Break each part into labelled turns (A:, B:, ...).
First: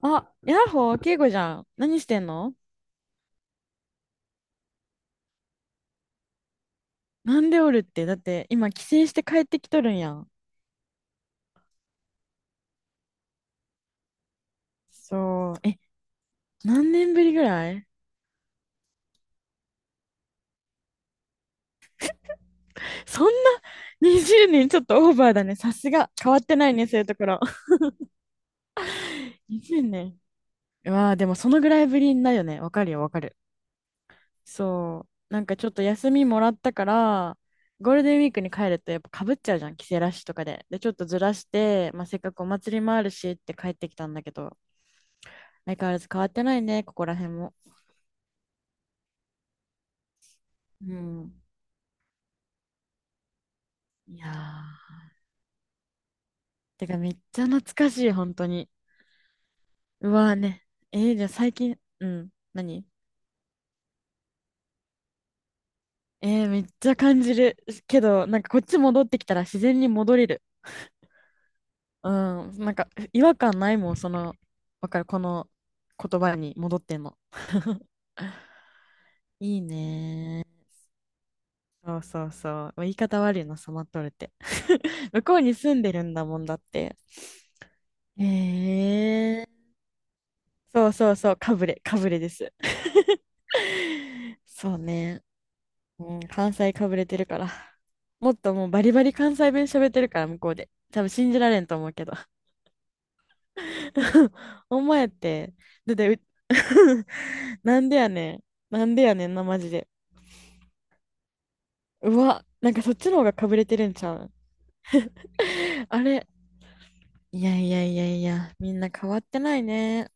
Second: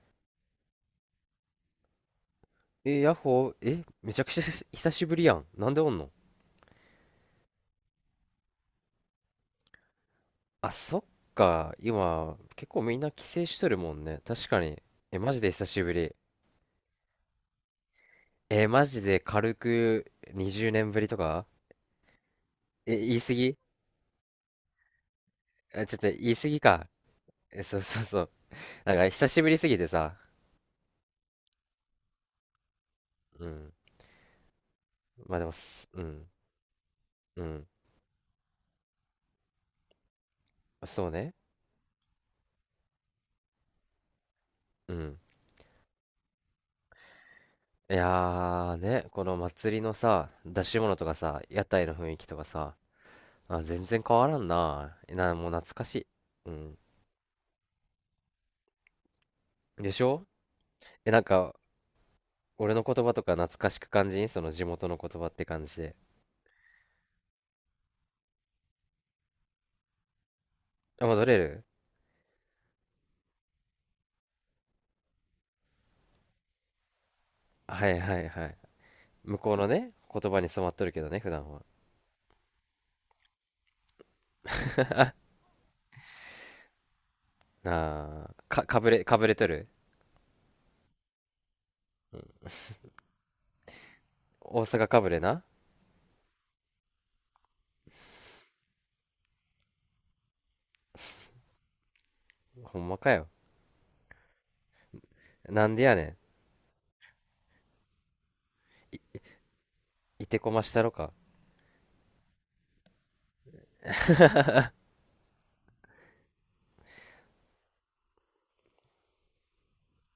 A: あ、ヤッホー、ケイコじゃん。何してんの？
B: ヤッホー、めちゃくちゃ 久しぶりやん。なんでおんの？
A: なんでおるって。だって、今、帰省して帰ってきとるんやん。
B: あ、そっか。今、結構みんな帰省しとるもんね。確かに。え、マジで
A: そう。
B: 久
A: え、
B: しぶり。
A: 何年ぶりぐらい？
B: え、マジで軽く20年ぶりとか。え、言い
A: そん
B: 過
A: な
B: ぎ。
A: 20年ちょっとオーバーだね。さ
B: あ、
A: す
B: ちょっと
A: が。
B: 言
A: 変
B: い
A: わっ
B: 過
A: て
B: ぎ
A: ないね、
B: か。
A: そういうところ。
B: え、そうそうそう。なんか久し ぶりすぎ
A: 20
B: てさ。
A: 年。うわあ、でもそのぐらいぶりだよね。わかるよ、わかる。
B: うん。
A: そう。
B: まあ
A: な
B: で
A: ん
B: も
A: かちょっと
B: す、う
A: 休み
B: ん、
A: もらったから、
B: うん。
A: ゴールデンウィークに帰るとやっぱかぶっちゃうじゃん、帰省ラッシュとかで。で、ちょっと
B: そう
A: ず
B: ね。
A: らして、まあ、せっかくお祭りもあるしって帰ってきたんだけど、
B: うん。
A: 相変わらず変わってないね、ここら辺も。
B: いやーね、この祭りのさ、出し
A: う
B: 物とか
A: ん。
B: さ、屋台の雰囲気とかさ、あ、全然変
A: い
B: わ
A: や
B: らんな。
A: ー。
B: な、もう懐かしい。うん。
A: てかめっちゃ懐かしい、本当に。
B: でし
A: う
B: ょ？
A: わーね。
B: え、な
A: じ
B: ん
A: ゃあ最
B: か、
A: 近、うん、
B: 俺の
A: 何？
B: 言葉とか懐かしく感じん？その地元の言葉って感じで。
A: めっちゃ感じるけど、なんかこっち戻ってきたら自然に戻れる。
B: あ、戻れる？
A: うん、なんか違和感ないもん、その、わかる、この言葉に戻っても。
B: はいはいはい。向こう
A: いい
B: のね、言葉
A: ね
B: に染
A: ー。
B: まっとるけどね、普段は。
A: そうそうそう。言い方悪いな、染まっとるって。向こうに住んでるんだもんだって。
B: あー、か、かぶれ、かぶれ
A: え
B: と
A: ー、
B: る？
A: そうそうそう、かぶれです。
B: 大
A: そう
B: 阪かぶれ
A: ね。
B: な。
A: うん、関西かぶれてるから。もっともうバリバリ関西弁喋ってるから、向こうで。多分信じられんと思うけど。
B: ほんまかよ。
A: お前って、
B: なんでや
A: だって
B: ね
A: う なんでやねん。なんでやねんな、マジで。
B: ん。いてこましたろか。
A: うわ、なんかそっちの方がかぶれてるんちゃう？ あれ。いやいやいやいや、みんな変わってないね。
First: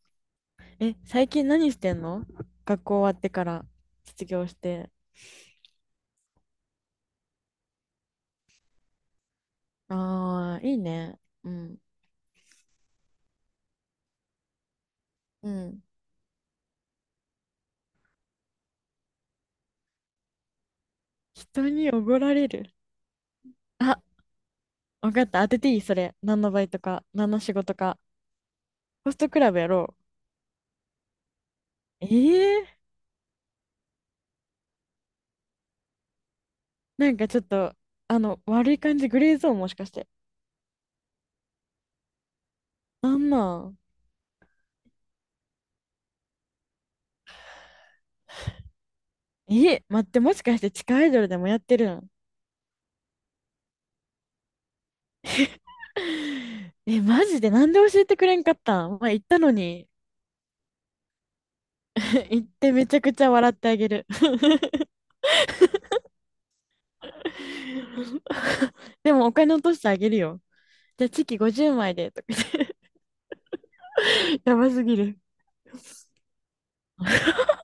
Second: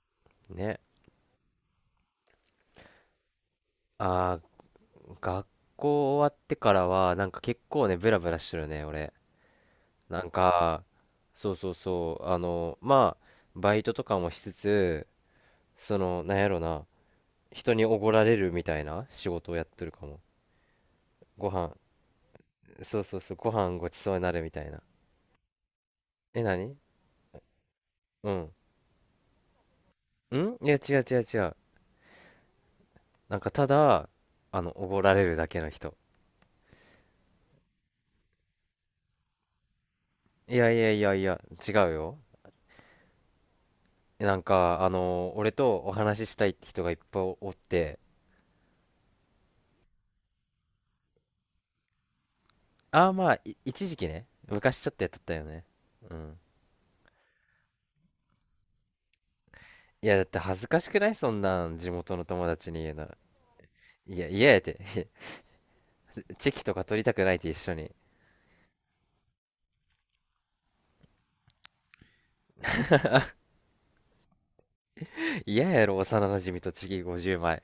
B: ね。
A: え、最近何してんの？学校終わってから、卒
B: あ
A: 業して。
B: ー、学校終わってからは、なんか結構ね、ブラブラしてるね、俺。なん
A: ああ、いい
B: か、
A: ね。う
B: そうそう
A: ん。
B: そう、あの、まあ、バイトとかもしつつ、
A: うん。
B: その、なんやろな、人におごられるみたいな仕事をやってるかも。ご
A: 人
B: 飯、
A: におごられる？
B: そうそうそう、ご飯ご
A: あ、
B: ちそうになるみたいな。
A: 分かった。当てていい、それ。何
B: え、
A: のバイ
B: 何？
A: トか、何の仕事か。
B: うん。
A: ホストクラブやろ
B: ん、いや、違う違う違う。
A: う？ええ、
B: なんか、ただ、あの、おごられるだけの人。
A: なんかちょっと、あの、悪い感じ、グレーゾーンもしかして。
B: いやいやいやいや、違うよ。
A: なんなん？
B: なんか、あの、俺とお話ししたいって人がいっぱいおって、
A: え、待って、もしかして地下アイドルでもやってるん？
B: ああ、まあ、い一時期ね、昔ちょっとやっとったよね。うん。
A: え、マジでなんで教えてくれんかったん？まあ、言ったのに。
B: いや、だって恥ずかしくない？そんなん、地元の 友
A: 行っ
B: 達
A: て
B: に
A: め
B: 言う
A: ちゃ
B: の。
A: くちゃ笑ってあげる。
B: いや、嫌やて。チェキとか取りたくないって一緒に。
A: でもお金落としてあげるよ。じゃあチキ50枚でとか言って やばすぎる。
B: 嫌やろ、幼馴染とチキ50枚。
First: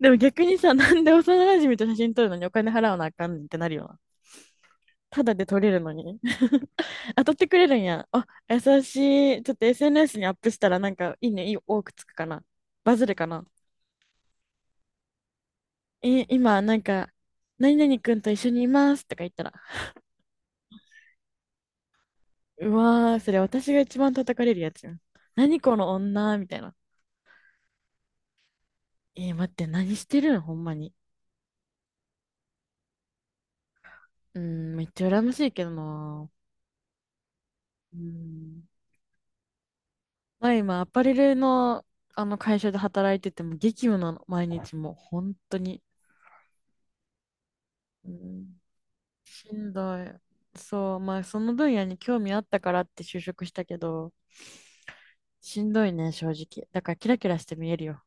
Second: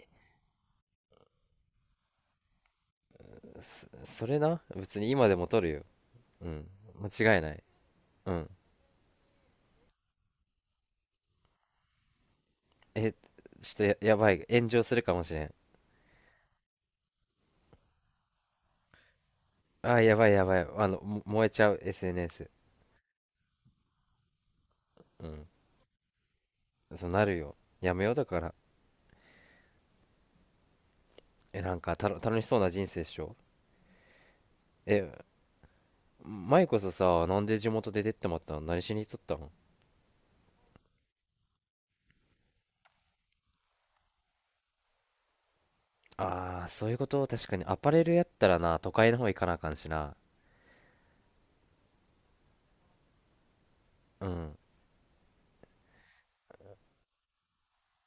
A: でも逆にさ、なんで幼馴染と写真撮るのにお金払わなあかんねんってなるよ。
B: そ、それな、別に
A: た
B: 今
A: だ
B: でも
A: で取
B: 取
A: れ
B: る
A: る
B: よ。
A: のに。
B: うん。
A: 当たっ
B: 間違い
A: て
B: な
A: く
B: い。
A: れるんや。あ、
B: うん。
A: 優しい。ちょっと SNS にアップしたら、なんかいいね、いい多くつくかな。バズ
B: え、
A: るかな。
B: ちょっとや、やばい。炎上するかもしれん。
A: え、今なんか、何々くんと一緒にいますとか言ったら、
B: あ、やばいやばい。あの、も燃えちゃう、SNS。
A: うわー、それ私が一番叩かれるやつやん。
B: うん。
A: 何この女みたいな。
B: そうなるよ。やめようだから。
A: 待って、何してるのほんまに。
B: え、なんか、たの、楽しそうな人生っしょ。
A: うーん、めっちゃ羨
B: え、
A: ましいけどな。
B: 前こそさ、なんで地元
A: うー
B: で出てってまったの？
A: ん。
B: 何しに行っとったの？
A: まあ今、アパレルの、あの会社で働いてても激務なの、毎日もう、本当に。
B: ああー、そういうこと、確かに。アパレ
A: う
B: ルやっ
A: ん、
B: たらな、都会の方行か
A: し
B: なあか
A: ん
B: んし
A: どい。
B: な。
A: そう、まあその分野に興味あったからって就職したけど、
B: うん。
A: しんどいね、正直。だからキラキラして見えるよ、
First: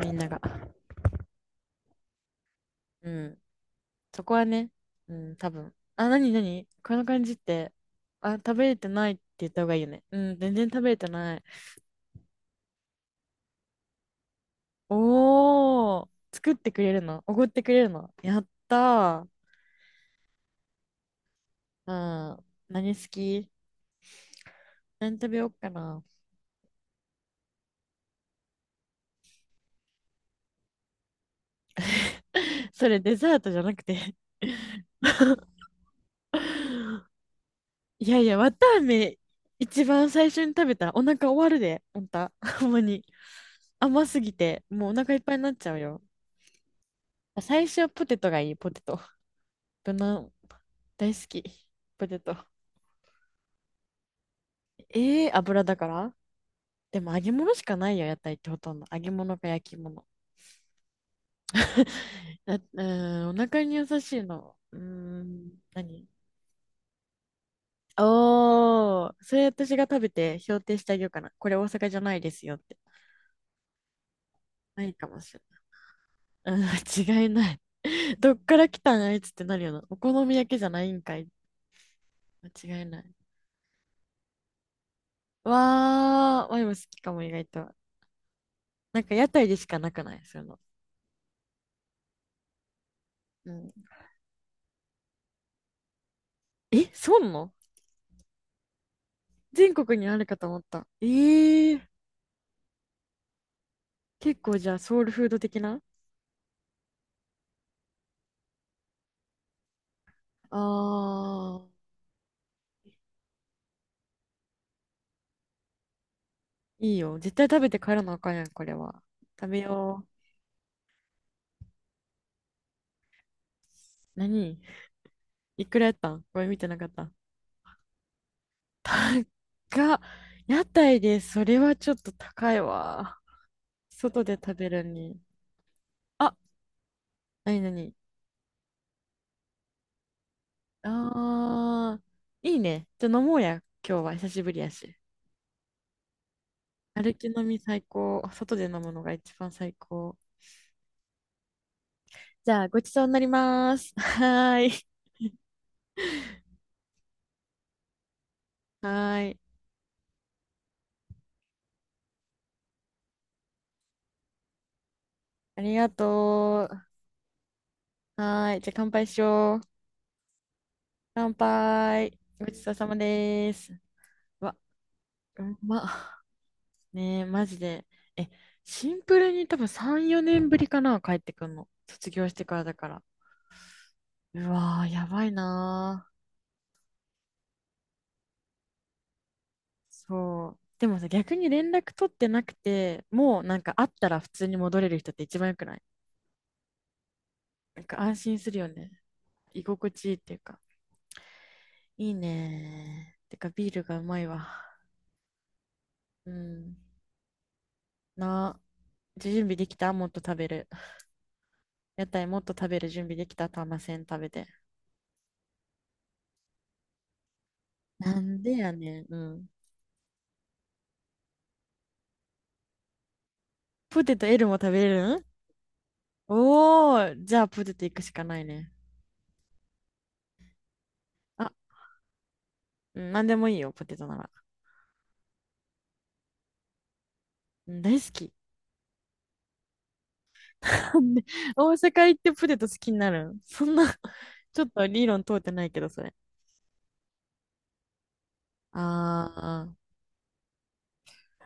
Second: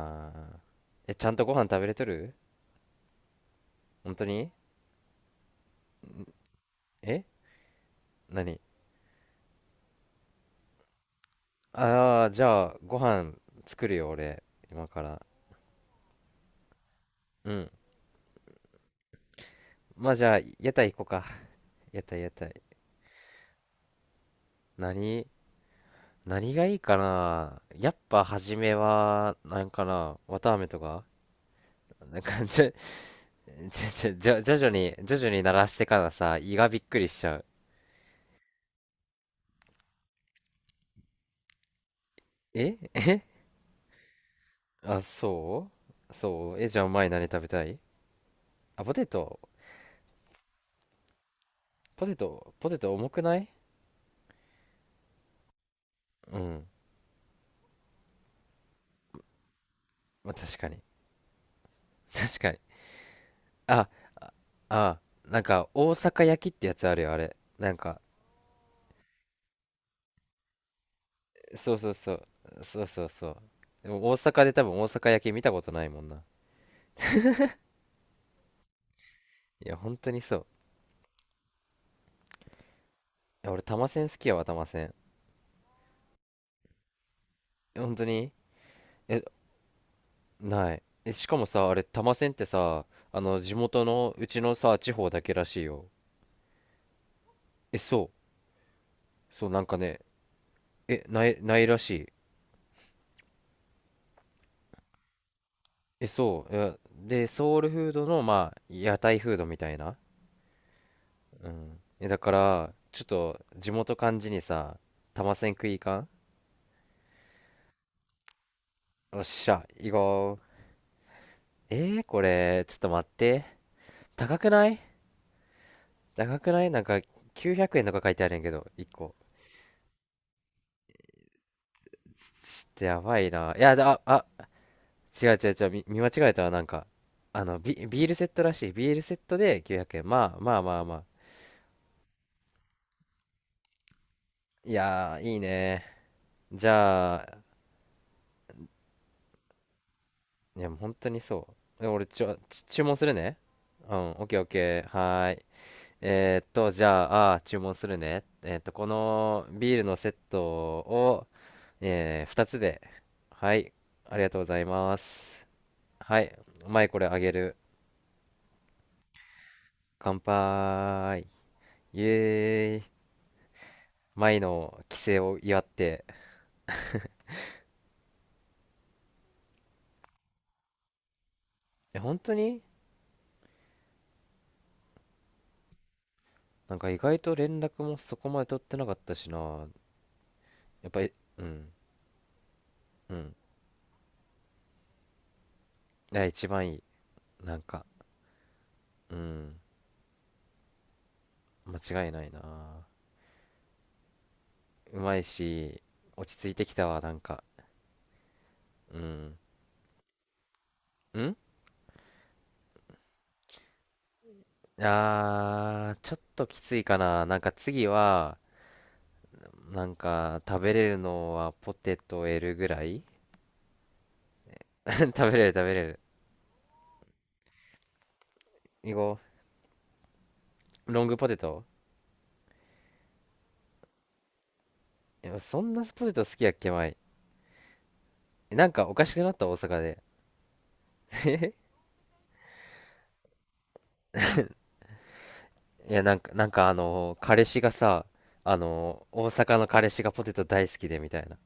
A: みんなが。
B: あ。え、ちゃんとご飯食べれとる？
A: うん。
B: 本
A: そ
B: 当
A: こは
B: に？
A: ね、うん、多分。あ、なになにこの感
B: え、
A: じって、あ、食
B: 何？
A: べれてないって言った方がいいよね。うん、全然食べれてない。
B: ああー、じゃあ、ご飯作るよ、俺。今から。
A: おー、作ってくれるの？おごっ
B: う
A: て
B: ん。
A: くれるの？やったー。
B: まあ、じゃあ、屋台行こうか。
A: う
B: 屋台、屋
A: ん。
B: 台。
A: 何好き？何
B: 何？
A: 食べようかな。
B: 何がいいかなやっぱ、初めは、なんかな、綿あめとか。なんか、ちょ、
A: それデザートじゃなくて？
B: ちょ、ちょ、じゃ徐々 に、徐々に鳴らしてからさ、胃がびっくりしちゃう。
A: いやいや、わたあめ一番最初に食べたらお腹終わるで、あんた。ほんま
B: え、
A: に。甘すぎて、もうお
B: あ、
A: 腹いっぱいになっち
B: そ
A: ゃうよ。
B: うそう。え、じゃあ、お前何食べた
A: 最
B: い？
A: 初はポテトがいい、ポテ
B: あ、ポ
A: ト。
B: テト。
A: 無難。大好き。
B: ポ
A: ポ
B: テ
A: テト。
B: ト、ポテト重くない？
A: ええー、油だから。
B: うん。
A: でも揚げ物しかないよ、屋台ってほとんど。揚げ物か焼き物。
B: まあ、確かに。確 か
A: だ
B: に。
A: うーん、お腹に
B: あ、
A: 優
B: あ
A: しいの。うー
B: あ、なん
A: ん、
B: か、大
A: 何？
B: 阪焼きってやつあるよ、あれ。なんか、
A: おー、それ私が食べて評定してあげようかな。これ大
B: そうそ
A: 阪
B: う
A: じゃ
B: そ
A: ない
B: う。
A: ですよって。
B: そうそうそう。でも大阪で多分
A: な
B: 大
A: いか
B: 阪
A: も
B: 焼き
A: し
B: 見
A: れ
B: た
A: ない。
B: ことないもんな。
A: うん、間違いない。どっから来たんあいつってなる
B: い
A: よ
B: や、
A: な。お
B: 本当に
A: 好
B: そ
A: み
B: う。
A: 焼きじゃないんかい。間違いない。
B: いや、俺、玉せん好きやわ、玉せん。
A: わー、ワイも好きかも、意外と。
B: え本当に？
A: なんか
B: え、
A: 屋台でしかなくない、そういうの。
B: ない。え、しかもさ、あれ、玉せんってさ、あの、
A: う
B: 地
A: ん。
B: 元の、うちのさ、地方だけらしいよ。
A: え、そうなの？
B: え、そう。そう、なん
A: 全
B: か
A: 国
B: ね、
A: にあるかと思った。
B: え、ない、ないら
A: ー、
B: しい。
A: 結構じゃあソウルフード的な？
B: え、そう。いやで、ソウルフードの、まあ、屋台フードみたいな。
A: あ
B: うん。
A: ー、
B: え、だからちょっと地元感じにさ玉せん食いかん？
A: いいよ。絶対食べて帰らなあかんやん、これは。
B: よっし
A: 食べ
B: ゃ行
A: よう。
B: こう。えー、これちょっと待って。高く
A: 何？
B: ない？
A: いくらやったんこ
B: 高
A: れ、
B: く
A: 見
B: な
A: て
B: い
A: な
B: なん
A: かっ
B: か
A: た。
B: 900円とか書いてあるんやけど1個。
A: 高っ。屋台でそれはちょっと高い
B: ちょっとや
A: わ。
B: ばいないやああ、
A: 外で食べるに。
B: 違う違う違う、見、見間違え
A: あ、
B: たわなんか、あ
A: な
B: の、
A: にな
B: ビ、
A: に。
B: ビールセットらしい、ビールセットで900円、まあまあまあまあ、
A: あー、いいね。じゃあ飲もうや。今日は久しぶりや
B: い
A: し。
B: やーいいね、じ
A: 歩
B: ゃ
A: き
B: あ、
A: 飲み最高。外で飲むのが一番最高。
B: いやもう本当にそうで俺ちょ
A: じ
B: ち
A: ゃあ、ご
B: 注
A: ち
B: 文す
A: そうに
B: る
A: なり
B: ね。
A: ます。
B: うんオッケーオッ
A: はー
B: ケ
A: い。
B: ーはーい。えーっと、じゃあ、あー注文するね。えーっと、こ
A: はーい。
B: のビールのセットを、2つで。はい。ありがとうございます。
A: ありが
B: はい。
A: とう。
B: 前これあげる。
A: はーい。じゃあ、乾杯しよう。
B: 乾杯。
A: 乾
B: イ
A: 杯。ごちそう
B: エー
A: さま
B: イ。
A: です。
B: 前
A: うわ、
B: の帰省を
A: う
B: 祝って。
A: まねえ、マジで。え、シンプルに多分3、4年ぶりかな、帰ってくんの。
B: え、
A: 卒
B: 本
A: 業し
B: 当
A: てか
B: に？
A: らだから。うわー、やばいなー。
B: なんか意外と連絡もそこまで取ってなかったしな。
A: そう。で
B: やっ
A: も
B: ぱ
A: さ、
B: り、
A: 逆
B: う
A: に
B: ん。
A: 連絡取ってなくて、
B: うん。
A: もうなんか会ったら普通に戻れる人って一番良くない？
B: いや、一番いい。なん
A: な
B: か、
A: んか安心するよね。
B: うん。
A: 居心地いいっていうか。
B: 間違
A: い
B: い
A: い
B: ないな。
A: ねー。てかビールがうまいわ。
B: うまいし、
A: う
B: 落ち着いてき
A: ん。
B: たわ、なんか。
A: な、
B: うん。
A: 準備できた？もっと食べる。
B: ん、
A: 屋台もっと食べる準備できた？ターマセン食べて。
B: あー、ちょっときついかな。なんか次
A: な
B: は、
A: んでやねん。うん。
B: なんか食べれるのはポテト L ぐらい。
A: ポテト L も食べ れるん？
B: 食べれる食べれる。
A: おー、じゃあポテト行くしかないね。
B: いこう。ロングポテ
A: あ、
B: ト。
A: うん、なんでもいいよ、ポテトなら。
B: いやそんなポテト好きやっけ、前。
A: うん、大好き。
B: なんかおかしくなった、大阪で。
A: なんで大 阪行ってポテト好きになるん、そんな。ちょっと理論通ってないけど、
B: い
A: そ
B: や、な
A: れ。
B: んか、なんかあのー彼氏がさ、あのー大阪の
A: あー、
B: 彼氏がポテト大好きでみたいな。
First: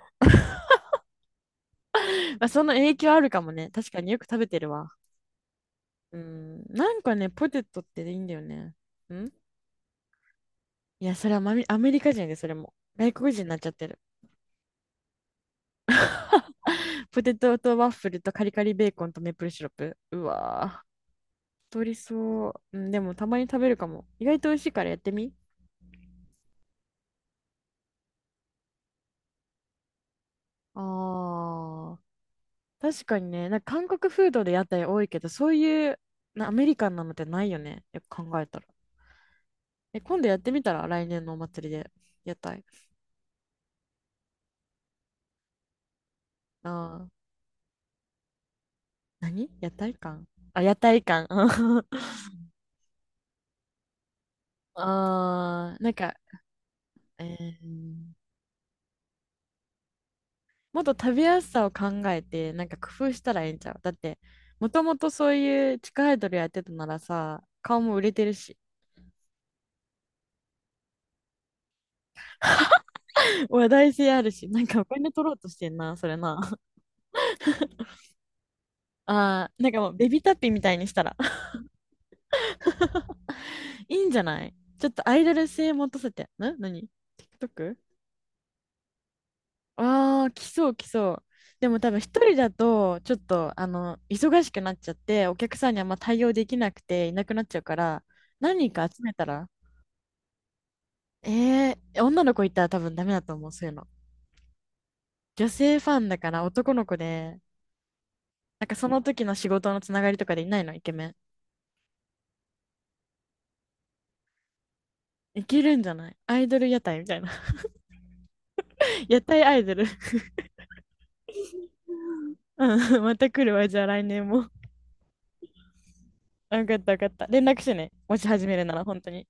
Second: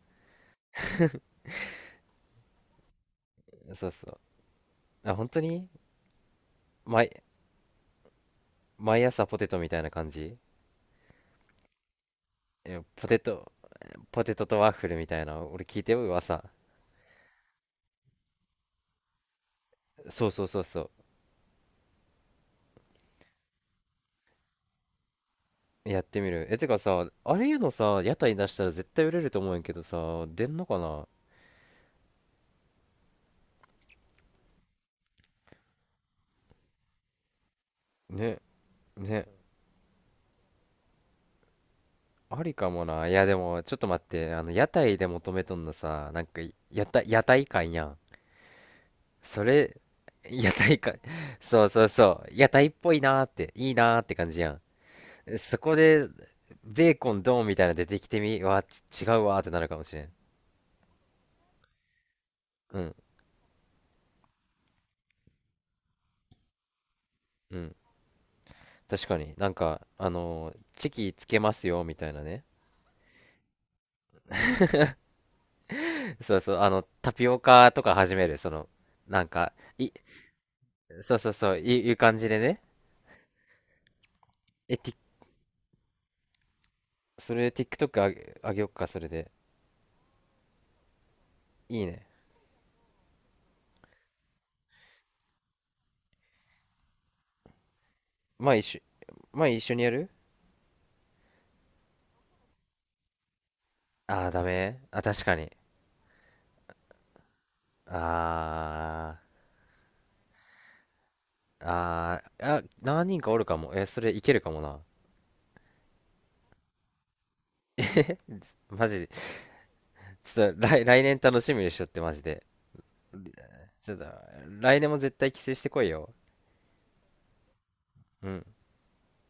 A: まあ、その影響あるかもね。
B: そう
A: 確か
B: そ
A: に
B: う。
A: よく食べてるわ。
B: あ、本当に？
A: うん、なんか
B: 毎、
A: ね、ポテトっていいんだよね。
B: 毎朝
A: ん
B: ポテトみたいな感じ？
A: いや、それはマミ、アメリカ人で、それ
B: い
A: も。
B: やポ
A: 外
B: テ
A: 国人に
B: ト、
A: なっちゃってる。
B: ポテトとワッフルみたいな。俺聞いてよ、噂。
A: ポテトとワッフルとカリカリベーコンとメープルシロップ。う
B: そうそうそうそ
A: わー、
B: う。
A: 太りそう。うん、でもたまに食べるかも。意外と美味しいからやってみ。
B: やってみる。え、てかさ、あれいうのさ、屋台出したら絶対売れると思うんやけどさ、出んのか
A: あ
B: な？
A: ー。確かにね、なんか韓国フードで屋台多いけど、そういうなアメリカンなのってないよね。よく
B: ね、
A: 考えたら。
B: ね、
A: え、今度やってみたら？来年のお祭りで屋
B: あり
A: 台。
B: かもな。いや、でも、ちょっと待って、あの、屋台で求めとんのさ、なんか、屋
A: ああ、
B: 台、屋台感やん。そ
A: 何屋
B: れ、
A: 台館？
B: 屋
A: あ、屋
B: 台感、
A: 台館。
B: そうそ
A: あ
B: うそう、屋台っぽいなーって、いいなーって感じやん。そこ
A: あ、なん
B: で、
A: か、
B: ベーコンドンみ
A: え
B: たいな出てき
A: ー
B: てみ、わ、ち違うわーってなるかもしれん。
A: もっと食べやすさを考えて、なんか
B: うん、
A: 工夫したらいいんちゃう？だって、もともとそういう地下アイドルやってたならさ、
B: うん。
A: 顔も売れてるし、
B: 確かに、なんか、あのーチキつけますよ、みたいなね。
A: 話題性あるし、なんかお金取ろうとしてんな、それ
B: そうそう、
A: な。
B: あの、タピオカとか始める、その、なん
A: あ
B: か、
A: あ、なんか
B: い、
A: もうベビータッピーみたいにした
B: そ
A: ら。
B: うそうそう、いいう感じでね。
A: いいんじゃない？
B: え、
A: ちょ
B: テ
A: っ
B: ィ、
A: とアイドル性持たせて。な、何？
B: それ
A: TikTok？
B: TikTok あげ、あげよっか、それで。
A: ああ、来そう来そう。でも
B: いい
A: 多分
B: ね。
A: 一人だと、ちょっと、忙しくなっちゃって、お客さんにあんま対応できなくていなくなっちゃうから、
B: まあ一
A: 何人
B: 緒、
A: か集めた
B: まあ
A: ら？
B: 一緒にやる？
A: 女の子いたら多分ダメだと思う、そういうの。
B: ああー、ダメあ、確か
A: 女
B: に。
A: 性ファンだから男の子で、なんかその
B: あ
A: 時の仕事のつながりとかでいないの、イケメン。
B: ー、あー、あ、何人かおるかも。え、それいけるかもな。
A: いけるんじゃない？アイドル屋台みたいな。
B: マジで。
A: 屋台アイドル。
B: ちょっと来、来年楽しみにしとって、マジで。
A: うん、また来るわ、じゃあ
B: ちょっと、
A: 来年も。
B: 来年も絶対帰省してこいよ。
A: あ、よかったよかった。連絡してね。もし
B: うん。
A: 始めるなら、本当に。